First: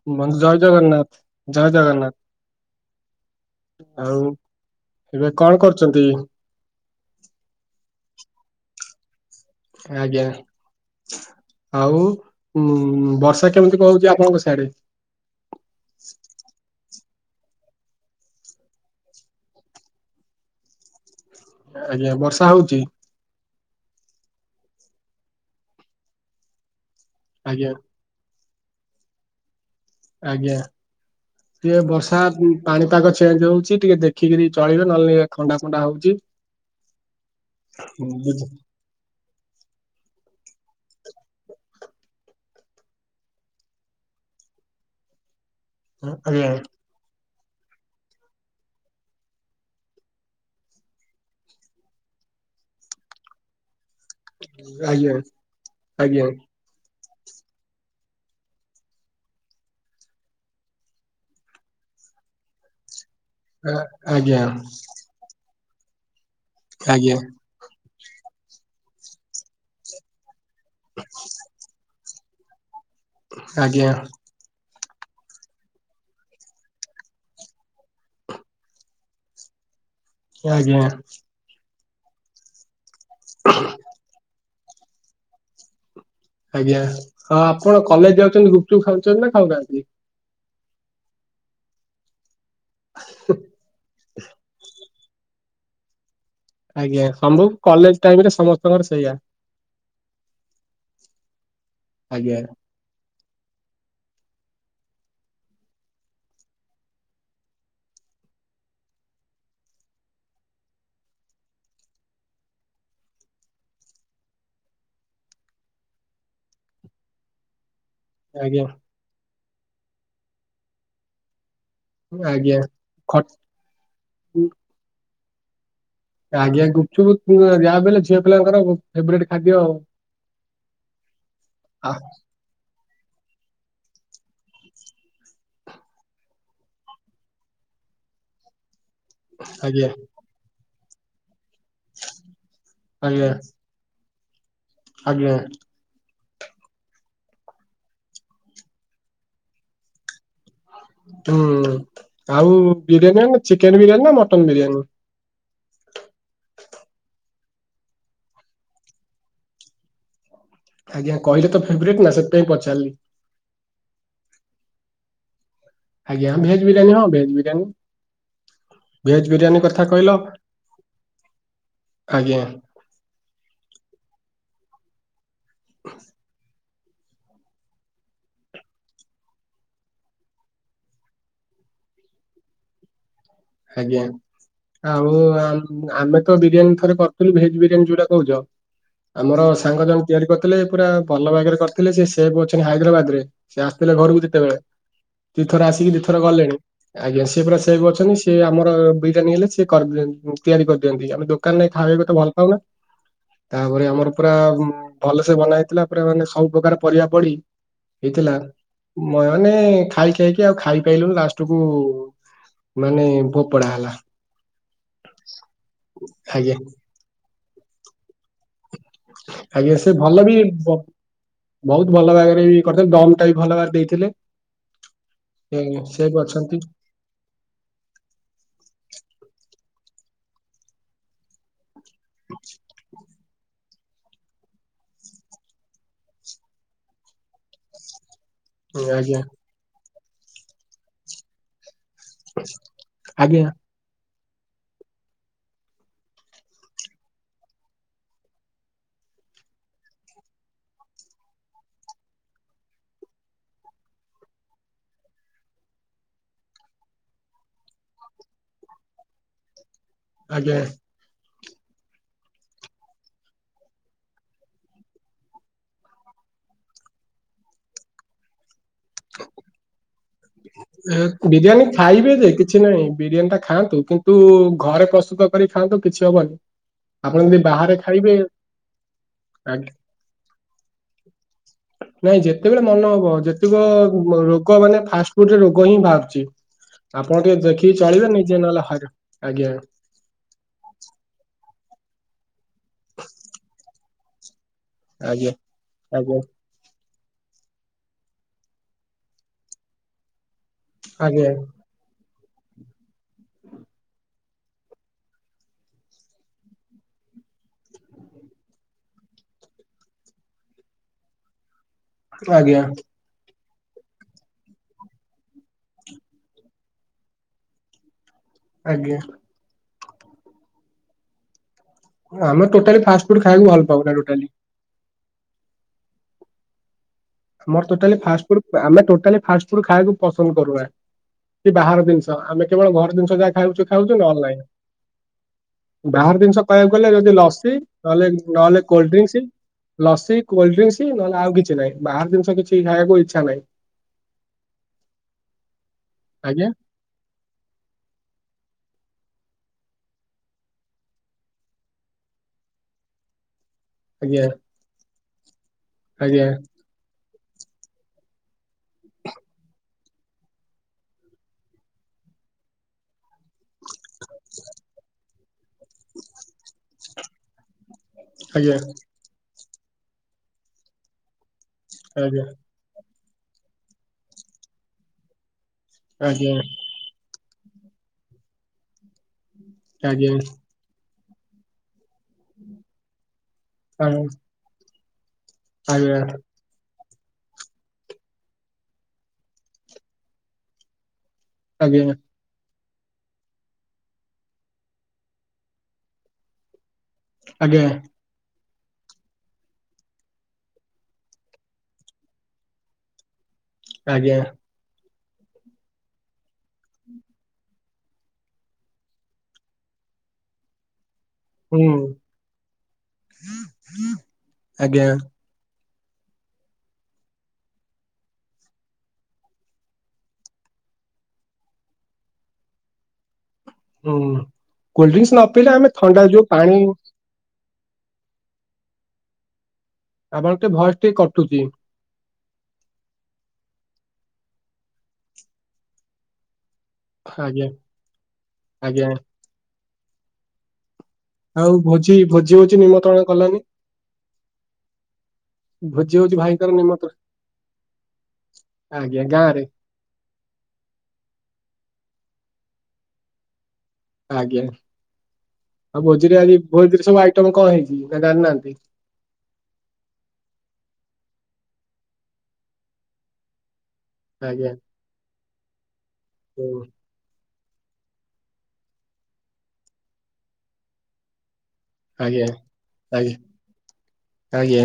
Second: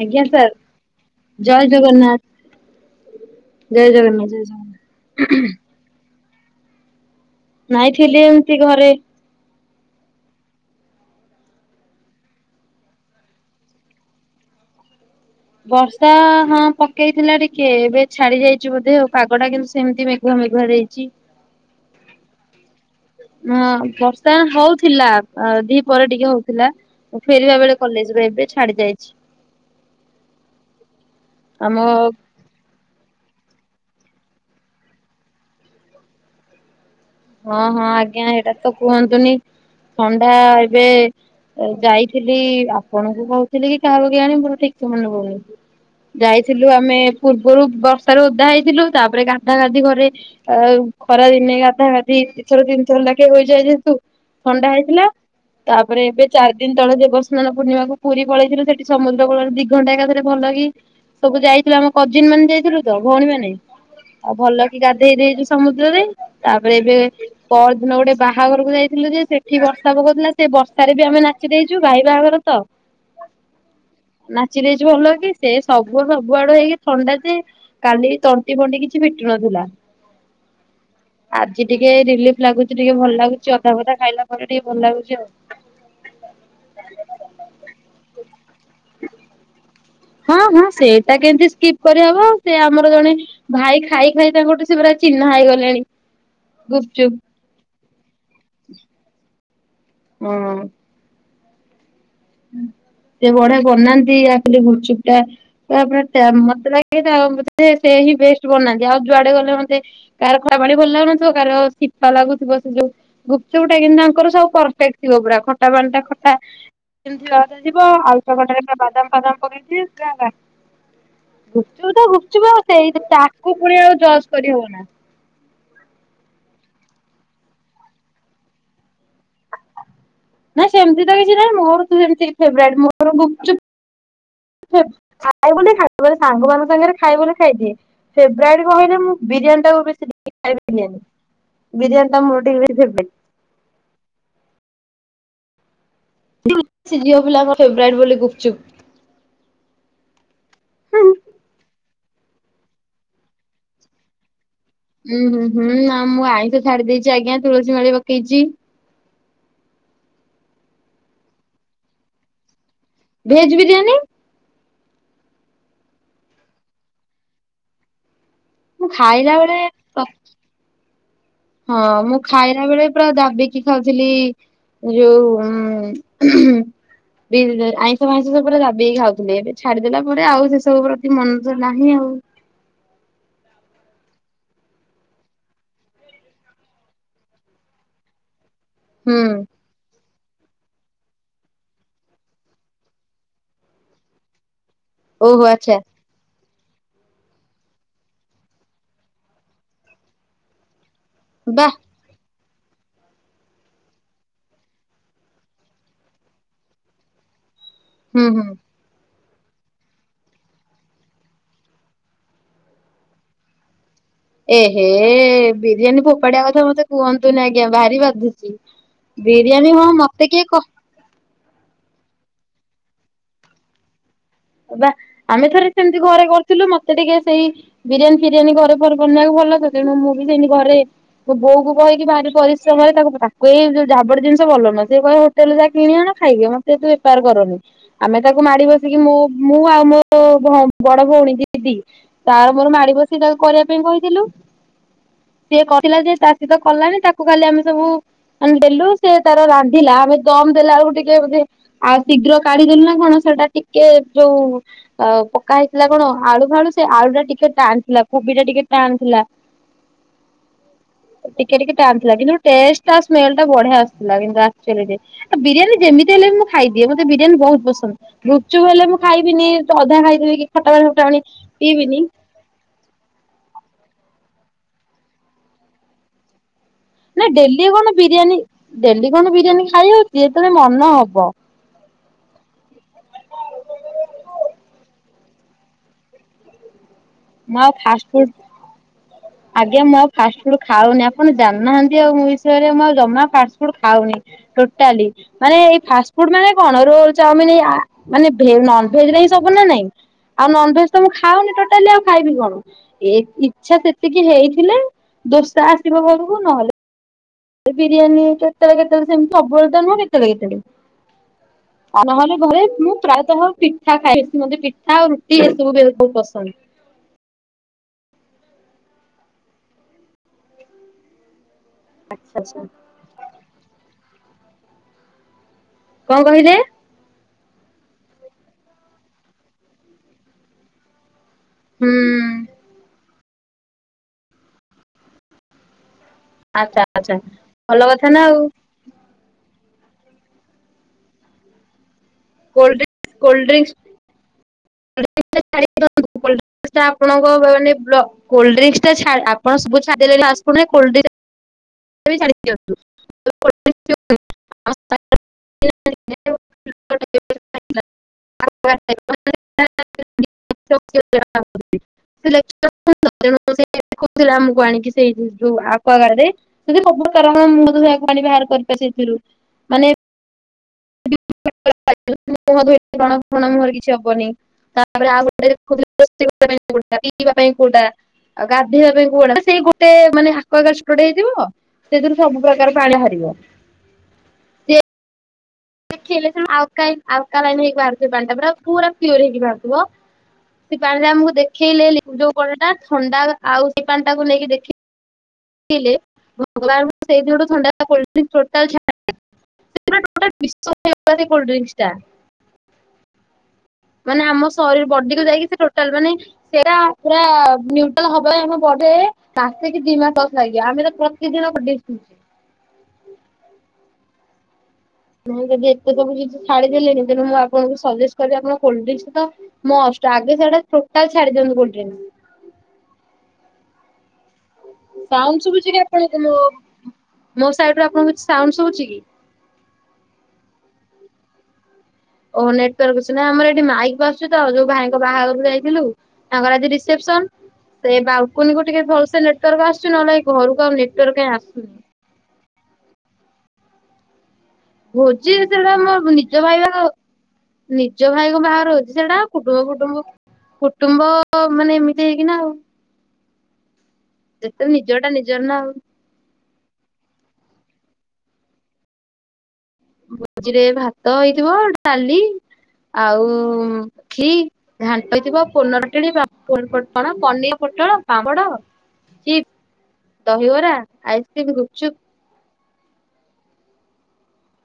ଆଜ୍ଞା ବନ୍ଧୁ, ସାର୍ ଜୟ ଜଗନ୍ନାଥ! ଜୟ ଜଗନ୍ନାଥ! ଜୟ ଆଉ, ଜଗନ୍ନାଥ ଜୟ ଜଗନ୍ନାଥ ଏବେ କଣ କରୁଚନ୍ତି? ନାଇଁ ଥିଲି ଏମିତି ଘରେ। ଆଜ୍ଞା। ଆଉ ଉମ୍ ବର୍ଷା କେମିତି କଣ ହୋଉଛି ଆପଣଙ୍କ ସିଆଡେ? ବର୍ଷା ହଁ, ପକ୍ ପକେଇଥିଲା ଟିକେ, ଏବେ ଛାଡି ଯାଇଛି ବୋଧେ! ଆଉ ପାଗଟା କିନ୍ତୁ, ସେମିତି ମେଘୁଆ ମେଘୁଆ ଦେଇଛି। ଆଜ୍ଞା, ବର୍ଷା ହଉଛି। ହଁ, ବର୍ଷା ହଉଥିଲା। ଦିହପରେ ଟିକେ ହଉଥିଲା। ମୁଁ ଫେରିବା ଆଜ୍ଞା ବେଳେ କଲେଜରୁ। ଏବେ ଛାଡି ଯାଇଛି। ଆଜ୍ଞା, ଆମ ଟିଏ ବର୍ଷାତ ଉଁ ପାଣିପାଗ ଚେଞ୍ଜ ହଉଛି। ଟିକେ, ଦେଖିକିରି ଚଳିବେ। ନହେଲେ ଥଣ୍ଡା ଫଣ୍ଡା ହଉଛି। ହଁ, ହଁ ଆଜ୍ଞା! ବୁଝ ଏଇଟା ତ କୁହନ୍ତୁନି, ଥଣ୍ଡା ଏବେ ଯାଇଥିଲି-ଲି। ଆପଣଙ୍କୁ କହୁଥିଲି କି କାହାକୁ କେଆଣି! ମୋର ଠିକ୍ ସେ ମନେ ପଡ଼ୁନି। ଆଜ୍ଞା ଯାଇଥିଲୁ ଆମେ ପୂର୍ବରୁ ବର୍ଷାରୁ ଓଦା ହେଇଥିଲୁ। ତା'ପରେ ଗାଧା ଗାଧି କରି ଅ ଖରା ଦିନେ ଗାଧା ଗାଧି ଦି-ଦି ଥର ତିିନ୍ ଥର ଲାଖେ ହୋଇଯାଏ, ଯେହେତୁ ଥଣ୍ଡା ହେଇଥିଲା। ଆଜ୍ଞା ତା'ପରେ ଏବେ ଆଜ୍ଞା। ଚାରି ଦିନ ତଳେ ଦେବସା ସ୍ନାନ ପୂର୍ଣିମାକୁ ପୁରୀ ପଳେଇଥିଲୁ। ସେଠି ସମୁଦ୍ର କୂଳରେ ଦି ଘଣ୍ଟା ଏକାଥରେ ଭଲ କିି ସବୁ ଯାଇଥିଲୁ। ଆମ କଜିିନ ମାନେ ଯାଇଥିଲୁ ତ ଭଉଣୀ ମାନେ, ଆଉ ଆଜ୍ଞା ଭଲ କି ଗାଧେଇ ଦେଇଛୁ ସମୁଦ୍ରରେ, ତା'ପରେ ଏବେ ଆଜ୍ଞା ପରଦିନ ଗୋଟେ ବାହାଘରକୁ ଯାଇଥିଲୁ ଯେ, ସେଠି ବର୍ଷା ପକଉଥିଲା ସେ ବର୍ଷାରେ ବି ଆମେ ନାଚି ଦେଇଛୁ। ଭାଇ ବାହାଘର ତ! ଆଜ୍ଞା। ଯେ ଭଲ କି! ସେ ସବୁ ସବୁ ଆଡୁ ହେଇକି ଥଣ୍ଡା ଯେ, କାଲି ତଣ୍ଟି ଫଣ୍ଟି କିଛି ଫିଟୁ ନ ଥିଲା। ଆଜ୍ଞା। ଆଜି ଟିକେ ରିଲିଫ ଲାଗୁଛି। ଟିକେ ଭଲ ଲାଗୁଛି। ଅଦା ଫଦା ଖାଇଲା ପରେ ଟିକେ ଭଲ ଲାଗୁଛି ଆଉ। ଆଜ୍ଞା। ଚ ନା ଖାଉନାହାଁନ୍ତି। ହଁ ହଁ, ସେଇଟା କେମିତି ସ୍କିପ୍ କରିହବ! ସେ ଆମର ଜଣେ ଭାଇ ଖାଇ ଖାଇ ତାଙ୍କ ଗୋଟେ ସେ ପରା ଚିହ୍ନା ହେଇଗଲେଣି। ଆଜ୍ଞା, ଗୁପଚୁପ୍। ଶମ୍ଭୁ କଲେଜ ଟାଇମ୍ ରେ ସମସ୍ତଙ୍କର ସେଇଆ। ନାଁ ନାଁ। ଆଜ୍ଞା। ସେ ବଢିଆ ବନାନ୍ତି ଆକଚୁଆଲି ଗୁପ୍ ଚୁପ ଟା ତାପରେ ଟା ମତେ ଲାଗେ ବଧେ ସେଟି ବେଷ୍ଟ ବନାହାନ୍ତି ଆଉ ଯୁଆଡେ ଗଲେ ମତେ କାହାର ଖରାପ ପାଣି ଭଲ ଲାଗୁନଥିବ କାହାର ଶିପା ଲାଗୁଥିବ ସେ ଯୋଉ ଗୁପଚୁପ୍ ଟା କିନ୍ତ ତାଙ୍କର ସବୁ ପରଫେକ୍ଟ ଥିବ ପୁରା ଖଟା ପାଣିଟା ଖଟା। ମତି ଯିବ ଆଉ ଆଜ୍ଞା। ଘଣ୍ଟୁର ବାଦାମ ଫାଦାମ କରେଇଛି। [unintelligible] ଗୁପ୍ ଚୁପ୍ ତ ଗୁପଚୁପ ଆଜ୍ଞା ଆଉ ସେଇ ଖଟ ତାକୁ ପୁଣି ଆଉ ଜଜ କରିହବ ନା। ଆଜ୍ଞା ଗୁପଛୁପ ଯାହାଲେ ଝିଅ ପିଲାଙ୍କ ଫେଭରିଟ ଖାଦ୍ୟ ଆଉ। ନାଇଁ ସେମିତି ତ କିଛି ନାଇଁ ମୋର ଆ ତ ଏମିତି ଫେବରାଇଟ ଗୁପଚୁପ ଖ ଖାଇ ମେ ସାଙ୍ଗ ମାନଙ୍କ ସାଙ୍ଗରେ ଖାଇ ବୋଲି ଖାଇଛି ଫେବୃଆରୀ କହିଲେ ଉଁ ବିରିୟାନୀ ଟାକୁ ଆଜ୍ଞା ବେଶୀ ଖ ବିରିୟାନୀ। [unintelligible] ଆଜ୍ଞା ଆଜ୍ଞା। ସେ ଝିଅ ପିଲା ଙ୍କ ଫେବରାଇଟ ବୋଲି ଗୁପଚୁପ। ହଁ ଆଉ ବିରିୟାନୀ ଚିକେନ ବିରିୟାନୀ ନା ମଟ ଉୁଁ ହୁଁ ହୁଁ ଆ ମୁଁ ଆଇଁଷ ଛାଡି ଦେଇେଇଛି ଆଜ୍ଞା ତୁଳସୀ ମାଳି ପକେଇଛି। ଆଜ୍ଞା କହିଲେ ତ ଫେବରରେଟ ନା ସେଥିପାଇଁ ପଚାରିଲି। ଭେଜ ବିରିୟାନୀ। ଆଜ୍ଞା ଭେଜ ବିରିୟାନୀ ହଁ ଭେଜ ବିରିୟାନୀ। ମୁଁ ଖାଇଲା ଭେଜ ବେଳେ ବିରିୟାନୀ କଥା କହିଲ। ହଁ ମୁଁ ଆଜ୍ଞା ଖାଇଲା ବେଳେ ପୁରା ଦାବିକି ଖାଉଥିଲି ଯୋଉ ହୁଁ। ବି ଆଇଁଷ ଫାଇଁଷ ସବୁରେ ଦାବିକି ଖାଉଥିଲେ ଏବେ ଛାଡିଦେଲା ପରେ ଆଉ ସେ ସବୁ ପ୍ରତି ମନ ନାହିଁ। ମିଆଁଉ। ଆଜ୍ଞା ଆଉ ଆମେ ତ ବିରିୟାନୀ ଥରେ କରିଥିଲୁ ଭେଜ ବିରିୟାନୀ ଯୋଉଟା କହୁଛ। ହୁଁ ଆମର ସାଙ୍ଗ ଜଣେ ତିଆରି କରିଥିଲେ ପୁରା ଭଲ ଭାଗରେ କରିଥିଲେ ସେ ସେ ବି ଅଛନ୍ତି ହାଇଦ୍ରାବାଦ ରେ ସେ ଆସିଥିଲେ ଘରକୁ ଯେତେବେଳେ। ଓହୋ ଦିଇଥର ଆଚ୍ଛା ଆସିକି ଦିଇଥର ଗଲେଣି ଆଜ୍ଞା ସିଏ ପରା ସେ ପୁରା ସେଭେ ଅଛନ୍ତି। ସେ ଆମର ବିରିୟାନୀ ହେଲେ ସ ତିଆରି କରିଦିଅନ୍ତି ଆମେ ବା ଦୋକାନରେ ଖାଇବାକୁ ତ ଭଲ ପାଉନା। ତାପରେ ଆମର ପୁରା ଭଲ ସେ ବନା ହେଇଥିଲା ପୁରା ମାନେ ସବୁ ପ୍ରକାର ପରିବା ପଡି ହୁଁ ହେଇଥିଲା। ହୁଁ। ନାଇଁ ନାଇଁ ମାନେ ଖାଇ ଖାଇକି ଆଉ ଖାଇପାଇଲୁ ଲାଷ୍ଟକୁୁ ମାନେ ଭୋପଡା ହେଲା। ଏହେ ବିରିୟାନୀ ଫୋପାଡଆ ଆଜ୍ଞା କଥା ମତେ କୁହନ୍ତୁନ ଆଜ୍ଞା ଭାରି ବାଧୁଛି। ବିରିୟାନୀ ଆଜ୍ଞା ହଁ ସେ ମତେ ଭଲ ବି କିଏ କ ବହୁତ ଭଲ ଭାଗରେ ବି ଦମ ଟା ବି ଭଲ ଭାର ଦେଇଥିଲେ। ବା ଆମେ ଏ, ଥରେ ସେମିତି ସେ ବି ଘରେ ଅଛନ୍ତି କରିୁଥିଲୁ ମତେ ଟିକେ ସେଇ ବିରିୟାନୀ ଫିରିୟାନୀ ଘରେ ବନେଇବାକୁ ଭଲ ତେଣୁ ମୁଁ ବି ସେମିତି ଘରେ ବୋଉ କୁ କହିକି ବାହାରି ପରିଶ୍ରମରେ ତାକୁ ଝାବଡଡି ଜିନିଷ ଭଲନ ସେ କହେ ହୋଟେଲରେ ଯା କିଣ ଆ ଖାଇବେ ମତେ ଏତୁ ବେପାର କରନି। ଆମେ ତାକୁ ମାଡି ବସିକି ମୁ ଆଜ୍ଞା ମୁଁ ଆଉ ମୋଉ ବଡ ଭଉଣୀ ଦିଦି। ତାର ମୋର ମାଡି ବସି ତାକୁ ଆଜ୍ଞା କରିବା ପାଇଁ କହିଥିଲୁ। ସିଏ କହିଥିଲା ଯେ ଚାଷୀ ତ କଲାଣି ତାକୁ ଖାଲି ଆମେ ସବୁ ମାନେ ଡେଲୁ ସେ ତାର ରାନ୍ଧିଲା ଆମେ ଦମ ଦେଲା ଆଳକୁ ଟିକେେ ଆଉ ଶୀଘ୍ର କାଢିଦ ଦେଲୁ ନା କଣ। ସେଟା ଟିକେ ଯୋଉ ଅ ପକା ହେଇଥିଲା କଣ ଆଳୁ ଫ ଆଳୁ ସେ ଆଳୁ ଟା ଟିକେ ଟାଣିଥିଲା କୋବି ଟା ଟିକେ ଟାଣଥିଲା। ଆଜ୍ଞା। ଟିକେ ଟିକେ ଟାଣିଥିଲା କିନ୍ତୁ ଟେଷ୍ଟ ସ୍ମେଲ ଟା ବଢିଆ ଆସିଥିଲା କିନ୍ତୁ ଆଚୁଆ ବିରିୟାନୀ ଯେମିତି ମୁଁ ଖାଇଦିଏ ମତେ ବିରିୟାନୀ ବହୁତ ପସନ୍ଦ ଗୁପଚୁପ ହେଲେ ମୁଁ ଖାଇବିନି ଅଧା ଖାଇଦବି। ବିରିୟାନୀ ଖାଇବେ ଯେ କିଛି ନାହିଁ ବିରିୟାନୀ ଟା ଖାଆନ୍ତ କିନ୍ତୁ, ଘରେ ପ୍ରସ୍ତୁତ କରି ଖାଆନ୍ତୁ କିଛି ହବନି। ଆପଣ ନାଇଁ, ଯଦି ଡେଲି ବାହାରେ କଣ ଖାଇବେ ବିରିୟାନୀ ଡେଲି କଣ ବିରିୟାନୀ ଆଗ- ଖାଇ ହାଉଛି ଯେତେବେଳେ ମନ ହବ। ନାଇଁ ଯେତେବେଳେ ମନ ହବ ଯେତେକ ରୋଗ ମାନେ ଫାଷ୍ଟ ଫାଷ୍ଟଫୁଡରେ ରୋଗ ହିଁ ବାହାରୁଛି ଆପଣ ଟିକେ ମୁଁ ଆଉ ଦେଖିକି ଚଳିବେ ଫାଷ୍ଟଫୁଡ୍ ନିଜେ ନହେଲେ ହରି ଆଜ୍ଞା, ମୁଁ ଆଉ ଫାଷ୍ଟ ଫୁଡ୍ ଖାଉନି ଆପଣ ଜାଣିନାହାନ୍ତି ଆଉ ମୋବିଷୟରେ ମୁଁ ଜମା ଫାଷ୍ଟ ଫୁଡ୍ ଖାଉନି ଇଟାଲୀ ଆଜ୍ଞା ମାନେ ଏଇ ଫାଷ୍ଟ ଆଜ୍ଞା ଫୁଡ୍ ମାନେ କଣ ରୋଲ ଚାଉମିନି ମାନେ ଭେ ନନ୍ଭେଜ୍ ରେ ହିଁ ସବୁ ନା ନାଇଁ ଆଉ ନନ୍ଭେଜ ତ ମୁଁ ଆଜ୍ଞା ଖାଉନି ଟୋଟାଲି ଆଉ ଖାଇବି କଣ ଏ ଇଛା ତ ସେ କିଏ ହେଇଥିଲେ ଦୋସା ଆସିବ ଘରକୁ ନହେଲେ ବିରିୟାନୀ କେତେଳେ କେତେଳେ ସେମତି ସବୁବେଳେ ତ ନୁହଁ କେତେଳେ କେତେଳେ ଆଉ ନହଲେ ଘରେ ଆଜ୍ଞା ମୁଁ ପ୍ରାୟତଃ ପିଠା ଖାଇ ମତେ ପିଠା ଆଉ ରୁଟି ଏସବୁ [unintelligible] ବହୁତ ପସନ୍ଦ। ଆଜ୍ଞା। ଆଚ୍ଛା ଆମେ ଆଚ୍ଛା ଟୋଟାଲି ଫାଷ୍ଟ ଫୁଡ୍ ଖାଇବାକୁ ଭଲ ପାଉନା ଟୋଟାଲି। କଣ କହିଲେ? ଆମର ଟୋଟାଲି ଫାଷ୍ଟ ଫୁଡ୍ ଆମେ ଟୋଟାଲି ଫାଷ୍ଟ ଫୁଡ୍ ଖାଇବାକୁ ପସନ୍ଦ କରୁନା। କି ବାହାର ଜିନିଷ ହୁଁ। ଆମେ କେବଳ ଘର ଜିନିଷ ଯାହା ଖାଉଛୁ ଖାଉଛୁ ନହେଲେ ନାହିଁ। ବାହାର ଜିନିଷ କହିବାକୁ ଆଚ୍ଛା ଗଲେ ଯଦି ଆଚ୍ଛା ଲସି ଭଲ କଥା ନହେଲେ ନା ଆଉ ନହେଲେ କୋଲଡ୍ ଡ୍ରିଙ୍କସି। ଲସି କୋଲଡ୍ ଡ୍ରିଙ୍କସ୍‌ ନହେଲେ ଆଉ କିଛି ନାହିଁ ବାହାର ଜି ଷ କିଛି ଖାଇଆକୁ କୋଲଡ୍ରିଙ୍କସ୍ ଇଚ୍ଛା ନାହିଁ। କୋଲଡ୍ରିଙ୍କସ୍ [unintelligible] ଆଜ୍ଞା ଆପଣଙ୍କ ମାନେ ବ୍ଲ କୋଲଡ୍ ଡ୍ରିଙ୍କସ୍‌ ଟା ଛା ଆପଣ ସବୁ ଛାଦେଲେ ଫାଷ୍ଟ ଫୁଡ୍ ରେ କୋଲଡ୍ ଡ୍ରିଙ୍କସ୍‌ [unintelligible] ଆଜ୍ଞା ଆଜ୍ଞା। [unintelligible] [unintelligible] [unintelligible] ଆମକୁ ଆଣିକି ସେଇଠି ଯୋଉ ଆକ୍ୱଆଗାଡ୍ ରେ ସବୁ କାରଣ ମୁଁ ଧୋଇଆକୁ ପାଣି ବାହାର କରି ସେଇଥିରୁ ମାନେ [unintelligible] ଆଜ୍ଞା ମୁହଁ ଧୋଇ ବ୍ରଣ ଫଣ ମୁହଁରେ କିଛି ହବନି ତାପରେ ଆଉ [unintelligible] ଆଜ୍ଞା କୋଉଟା ପିଇବା ପାଇଁ କୋଉଟା ଆଉ ଗାଧୋଇବା ପାଇଁ କୁଅଟା ସେଇ ଗୋଟେ ଆଜ୍ଞା ମାନେ ଆକ୍ୱଆଗାଡଷ୍ଟ୍ରୋ ଟେ ହେଇଥିବ ସେଥିରୁ ସବୁ ପ୍ରକାର ପାଣି ବାହାରିବ ଆଜ୍ଞା ସେ ଆଜ୍ଞା ଖେଲେଛ ଆଉ କାଇ ଆଲକା ଲାଇନ୍ ହେଇକି ବାହାରୁଥିବ ପାଣି ଟା ପୁରା ପୁରା ପିଓର ହେଇକି ବାହାରୁଥିବ ସେ ପାଣି ସେ ଆମକୁ ଆଜ୍ଞା ଦେଖେଇଲେ ଆଜ୍ଞା ଯୋଉ କଡଟା ଥଣ୍ଡା ଆଉ ସେ ପାଣି ଟାକୁ ନେଇକି ଦେଖି ଲେ ଗଲା ଆଳକୁ ସେଇ ଯୋଉ ଆଜ୍ଞା ଥଣ୍ଡା cold drinks total [unintelligible] total [unintelligible] cold drinks ଟା ଆଜ୍ଞା ମାନେ ଆମ ଶରୀ ବଡିକୁ ଯାଇକି ସେ ଟୋଟାଲ ମାନେ ସେଇଟା ପୁରା ନ୍ୟୁଟ୍ରାଲ ହବର ଆମ ବଡିରେ ସାସିକି ଦି ମାସ ଲାଗିବ ଆମେ ତ ପ୍ରତି ଦିନ ହୁଁ ଦେଖୁଛେ ଆଜ୍ଞା ହଁ, ଯଦି ସବୁ କିଛି ଛାଡିଦେଲେଣିି ତେଣୁ ମୁଁ ଆପଣଙ୍କୁ ସଜେଷ୍ଟ କରିବି ଆପଣ କୋଲଡ୍ ଡ୍ରିଙ୍କସ୍‌ ତ ମଷ୍ଟ ଆଗେ ସେଟା ତାହାଲେ ଛାଡିଦିଅନ୍ତୁ କୋଲଡ୍ ଡ୍ରିଙ୍କସ୍‌। ହୁଁ, କୋଲଡ୍ ଡ୍ରିଙ୍କସ୍‌ ନପିଇଲେ ଶୁଭୁଛି ଆମେ କି ଥଣ୍ଡା ଆପଣଙ୍କୁ ଯୋଉ ମୋ ପାଣି ମୋ ସାଇଡରୁ ଆପଣଙ୍କୁ କିଛି ସାଉଣ୍ଡ ଶୁଭୁଛି କି? ଆପଣଙ୍କ ଟି ଭଏସ ଟି କଟୁଛି। ଓ ନେଟୱର୍କ ଇସୁ ନା ଆମର ଏଠି ମାଇକ ବାଜୁଛି ତ ଯୋଉ ଭାଇଙ୍କ ବାହାଘରକୁ ଯାଇଥିଲୁ ତାଙ୍କର ଆ ରିସେପ୍ସନ୍ ଆଜ୍ଞା ସେ ବାଲକୁନୀକୁ ଟିକେ ଆଜ୍ଞା ଭଲସେ ନେଟୱାର୍କ୍ ଆସଚି ନହେଲେ ଏଇ ଘରକୁ ଆଉ ନେ ଆଉ ଭୋଜି ଭୋଜି ହୋଉଚି ନିମନ୍ତ୍ରଣ କଲନି? ଭୋଜି ଯେତେବେଳେ ମୋ ଭୋଜି ହଉଛି ନିଜ ଭାଇଙ୍କର ଭାଇ ବାହାହ ନିମନ୍ତ୍ରଣ ନିଜ ଭାଇ କଣ ବାହାଘର ହୋଉଚି ଆଜ୍ଞା ସେଇଟା ଗାଁ ରେ କୁଟୁମ୍ବ କୁଟୁମ୍ବ କୁଟୁମ୍ବ ମ୍ବ ମାନେ ଏମିତି ହେଇକିନା ଆଉ। ଆଜ୍ଞା ଯେତେବେଳେ ନିଜଟା ନିଜର ନା ଆଉ ଆଉ ଭୋଜିରେ ଆଜି ଭୋଜିରେ ସବୁ ଆଇଟମ କଣ ହେଇଚି? ମିଠାଟା ଆଣିନାହାନ୍ତି? ଭୋଜିରେ ଭାତ ହେଇଥିବ ଡାଲି ଆଉ ଖି ଆଜ୍ଞା ଘାଣ୍ଟିଥିବ ହୁଁ [unintelligible] ଫୁଟଣ ପନିର ପୋଟଳ ପାମ୍ପଡ଼ ଚିପ୍ ଦହିବରା ଆଇସ୍ ଆଜ୍ଞା ଆଇ-ଆଜ୍ଞା।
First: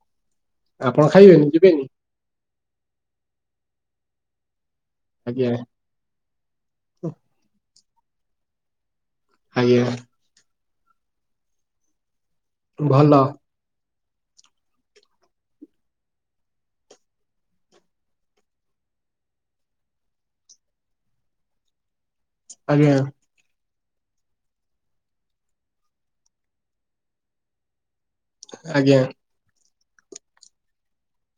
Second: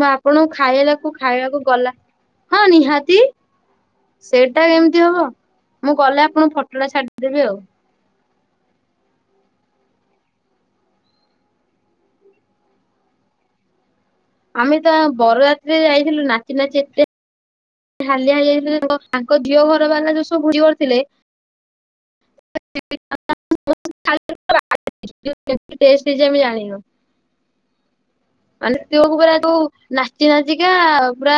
ମୁଁ ଆପଣଙ୍କୁ ଖାଇଲାବାକୁ ଖାଇବାକୁ ଯିବେନି ଗଲା ହଁ ନିହାତି ସେ ପାଇଁ ଏମତି ହବ ଆଜ୍ଞା ମୁଁ ଗଲେ ଆପଣଙ୍କୁ ଫୋଟୋଟା ଛାଡିଦେବି ଆଉ। ଆଜ୍ଞା। ଭଲ। ଆମେ ତା ବର ଯାତ୍ରି ଯାଇଥିଲୁ ନାଚିନାଚି ଏତେ ହାଲିଆ ହେଇଯାଇଥିଲୁ ଯେ ତାଙ୍କ ଆଙ୍କ ଝିଅ ଘରବାଲା ଯୋଉ ସବୁ କିଓର ଥିଲେ ଆଜ୍ଞା। [inaudible] ଟେଷ୍ଟ କିଛି ଆମେ ଜାଣିନୁ। ମାନେ ଏତିକି ଆଜ୍ଞା ବେଳକୁ ପୁରା ତୁ ନାଚି ନାଚିକା ପୁରା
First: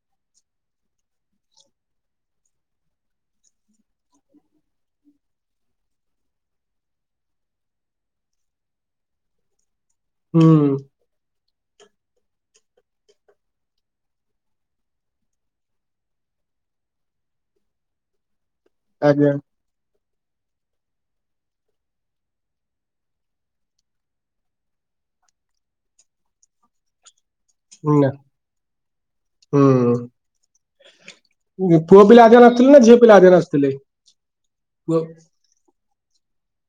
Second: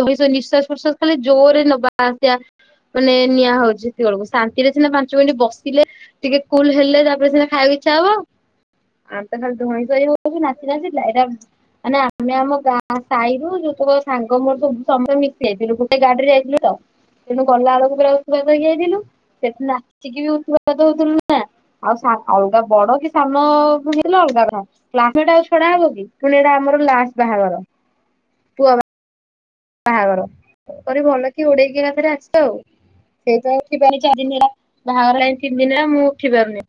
ଧଇଁସଇଁ ନିଶ୍ଵାସ୍ ପ୍ରସ୍ୱାସ୍ ଖାଲି ଜୋରେ ନବା ଆସିବା ମାନେ ନିଆଁ ହୋଉଚି ଏତିକିବେଳକୁ ଶାନ୍ତିରେ ସିନା ପାଞ୍ଚ ମିନିଟ ବସିଲେ ଟିକେ କୁଲ୍ ହେଲେ ତାପରେ ସିନା ଖାଇବାକୁ ଇଛା ଟା ହବ ଆମ ତ ଖାଲି ଧଇଁସଇଁ ହେଇଯାଉଚି ହୁଁ ନାଚିନାଚି ଲାଇରା ମାନେ ଆମେ ଆମ ଗାଁ ସାହିରୁ ଯେତକ ସାଙ୍ଗ ମୋର ସବୁ ସମସ୍ତେ ମିଶି ଯାଇଥିଲୁ ଗୋଟେ ଗାଡିରେ ଥିଲେତ ତେଣୁ ଗଲାବେଳକୁ ଦୋଳଯାତ୍ରା କହିକି ଯାଇଥିଲୁ ଆଜ୍ଞା ସେଠି ନା ତିକି ବି ଉତୁପାତ ହୋଉଥୁଲୁ ନା ଆଉ ସା-ଅଲଗା ବଡ କି ସାନ ହେଇଥିଲେ ଅଲଗା କଥା କ୍ଲାସମେଟ୍ ଆଉ ଛଡା ହବକି? ପୁଣି ଏଟା ଆମର ଲାଷ୍ଟ୍ ବାହାଘର ନା ପୁଅ ବା ହୁଁ। ପରେ ଭଲକି ଉଡେଇକିନା ପୁଅ ଫେରେ ପିଲା ଆଜି ଆସଲୁ ଆଉ। ନାଚୁଥିଲେ ନା ଝିଅ ପିଲା ଆଜି ସେ ତ ନାଚୁଥିଲେ? ଉଠିପାରୁନି ଚାରିଦିନ ହେଲା ପୁଅ ବାହାଘର ରହିଲାଣି ତିନି ଦିନ ଆଉ। ମୁଁ ଉଠିପାରୁନି।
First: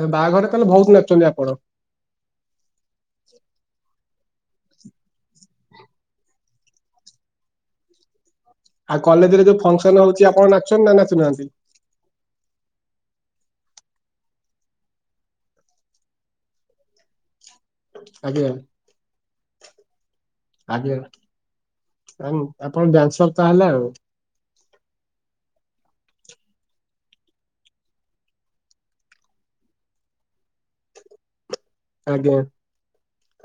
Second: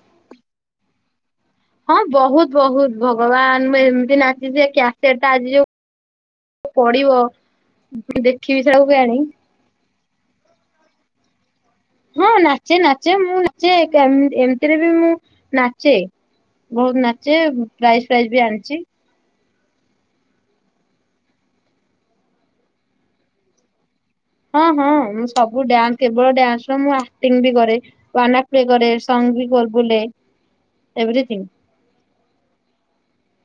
ଏ ବାହାଘରେ ତାହେଲେ ବୋହୁତ ନାଚୁଚନ୍ତି ଆପଣ? ବୋହୁତ ବୋହୁତ ଭଗବାନ ମୁଁ ଏମତି ନାଚିଚି ଯେ କ୍ୟାସେଟଟା ଆଜି ଯୋଉ ପଡିବ ଦି ଆଉ କଲେଜରେ ଯୋଉ ଫଙ୍କସନ୍ ହୋଉଚି ଆପଣ ନାଚୁଚନ୍ତି ନା ନାଚୁନାହାନ୍ତି? ହଁ ନାଚେ ନାଚେ ମୁଁ ନାଚେ ଏକା-ଏମିତିରେ ବି ମୁଁ ନାଚେ। ବୋହୁତ ନାଚେ ପ୍ରାଇଜ୍ ଫ୍ରାଇଜ୍ ବି ଆଜ୍ଞା ଆଣଚି। ଆଜ୍ଞା ଆପଣ ତାହାନ୍ ଆପଣ ଡ୍ୟାନସର୍ ତାହେଲେ ଆଉ। ହଁ ହଁ ମୁଁ ସବୁ ଡ୍ୟାନସ୍ କେବଳ ଡ୍ୟାନସ୍ ନୁହଁ ମୁଁ ଆକ୍ଟିଙ୍ଗ୍ ବି କରେ ୱାନପ୍ ବି କରେ ସଙ୍ଗ୍ ବି ବଲ୍ ବୋଲେ ଏଭରିଥିଙ୍ଗ୍। ଆଜ୍ଞା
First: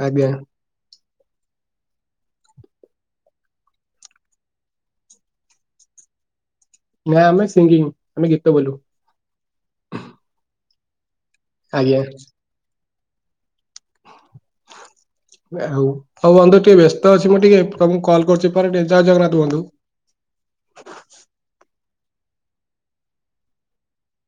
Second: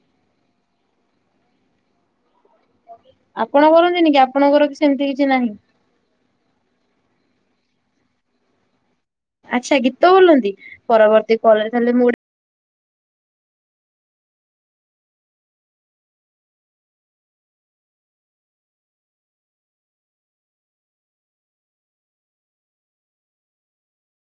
ଆଜ୍ଞା। ଆପଣ କରନ୍ତିନି କି ଆପଣଙ୍କର କି ସେମତି କିଛି ନାହିଁ? ନା ଆମେ ସିଙ୍ଗିଙ୍ଗ୍ ଆମେ ଗୀତ ବୋଲୁ। ଆଚ୍ଛା ଗୀତ ବୋଲନ୍ତି ପରବର୍ତ୍ତୀ କଲେଜ ହେଲେ ଆଜ୍ଞା ମୁଁ ଗୋଟେ ଆଉ ହୋଉ ବନ୍ଧୁ ଟିକେ ବ୍ୟସ୍ତ ଅଛି ମୁଁ ଟିକେ ତମକୁ କଲ୍ କରୁଚି ପରେ ଟିକେ ଜୟ ଜଗନ୍ନାଥ ବନ୍ଧୁ।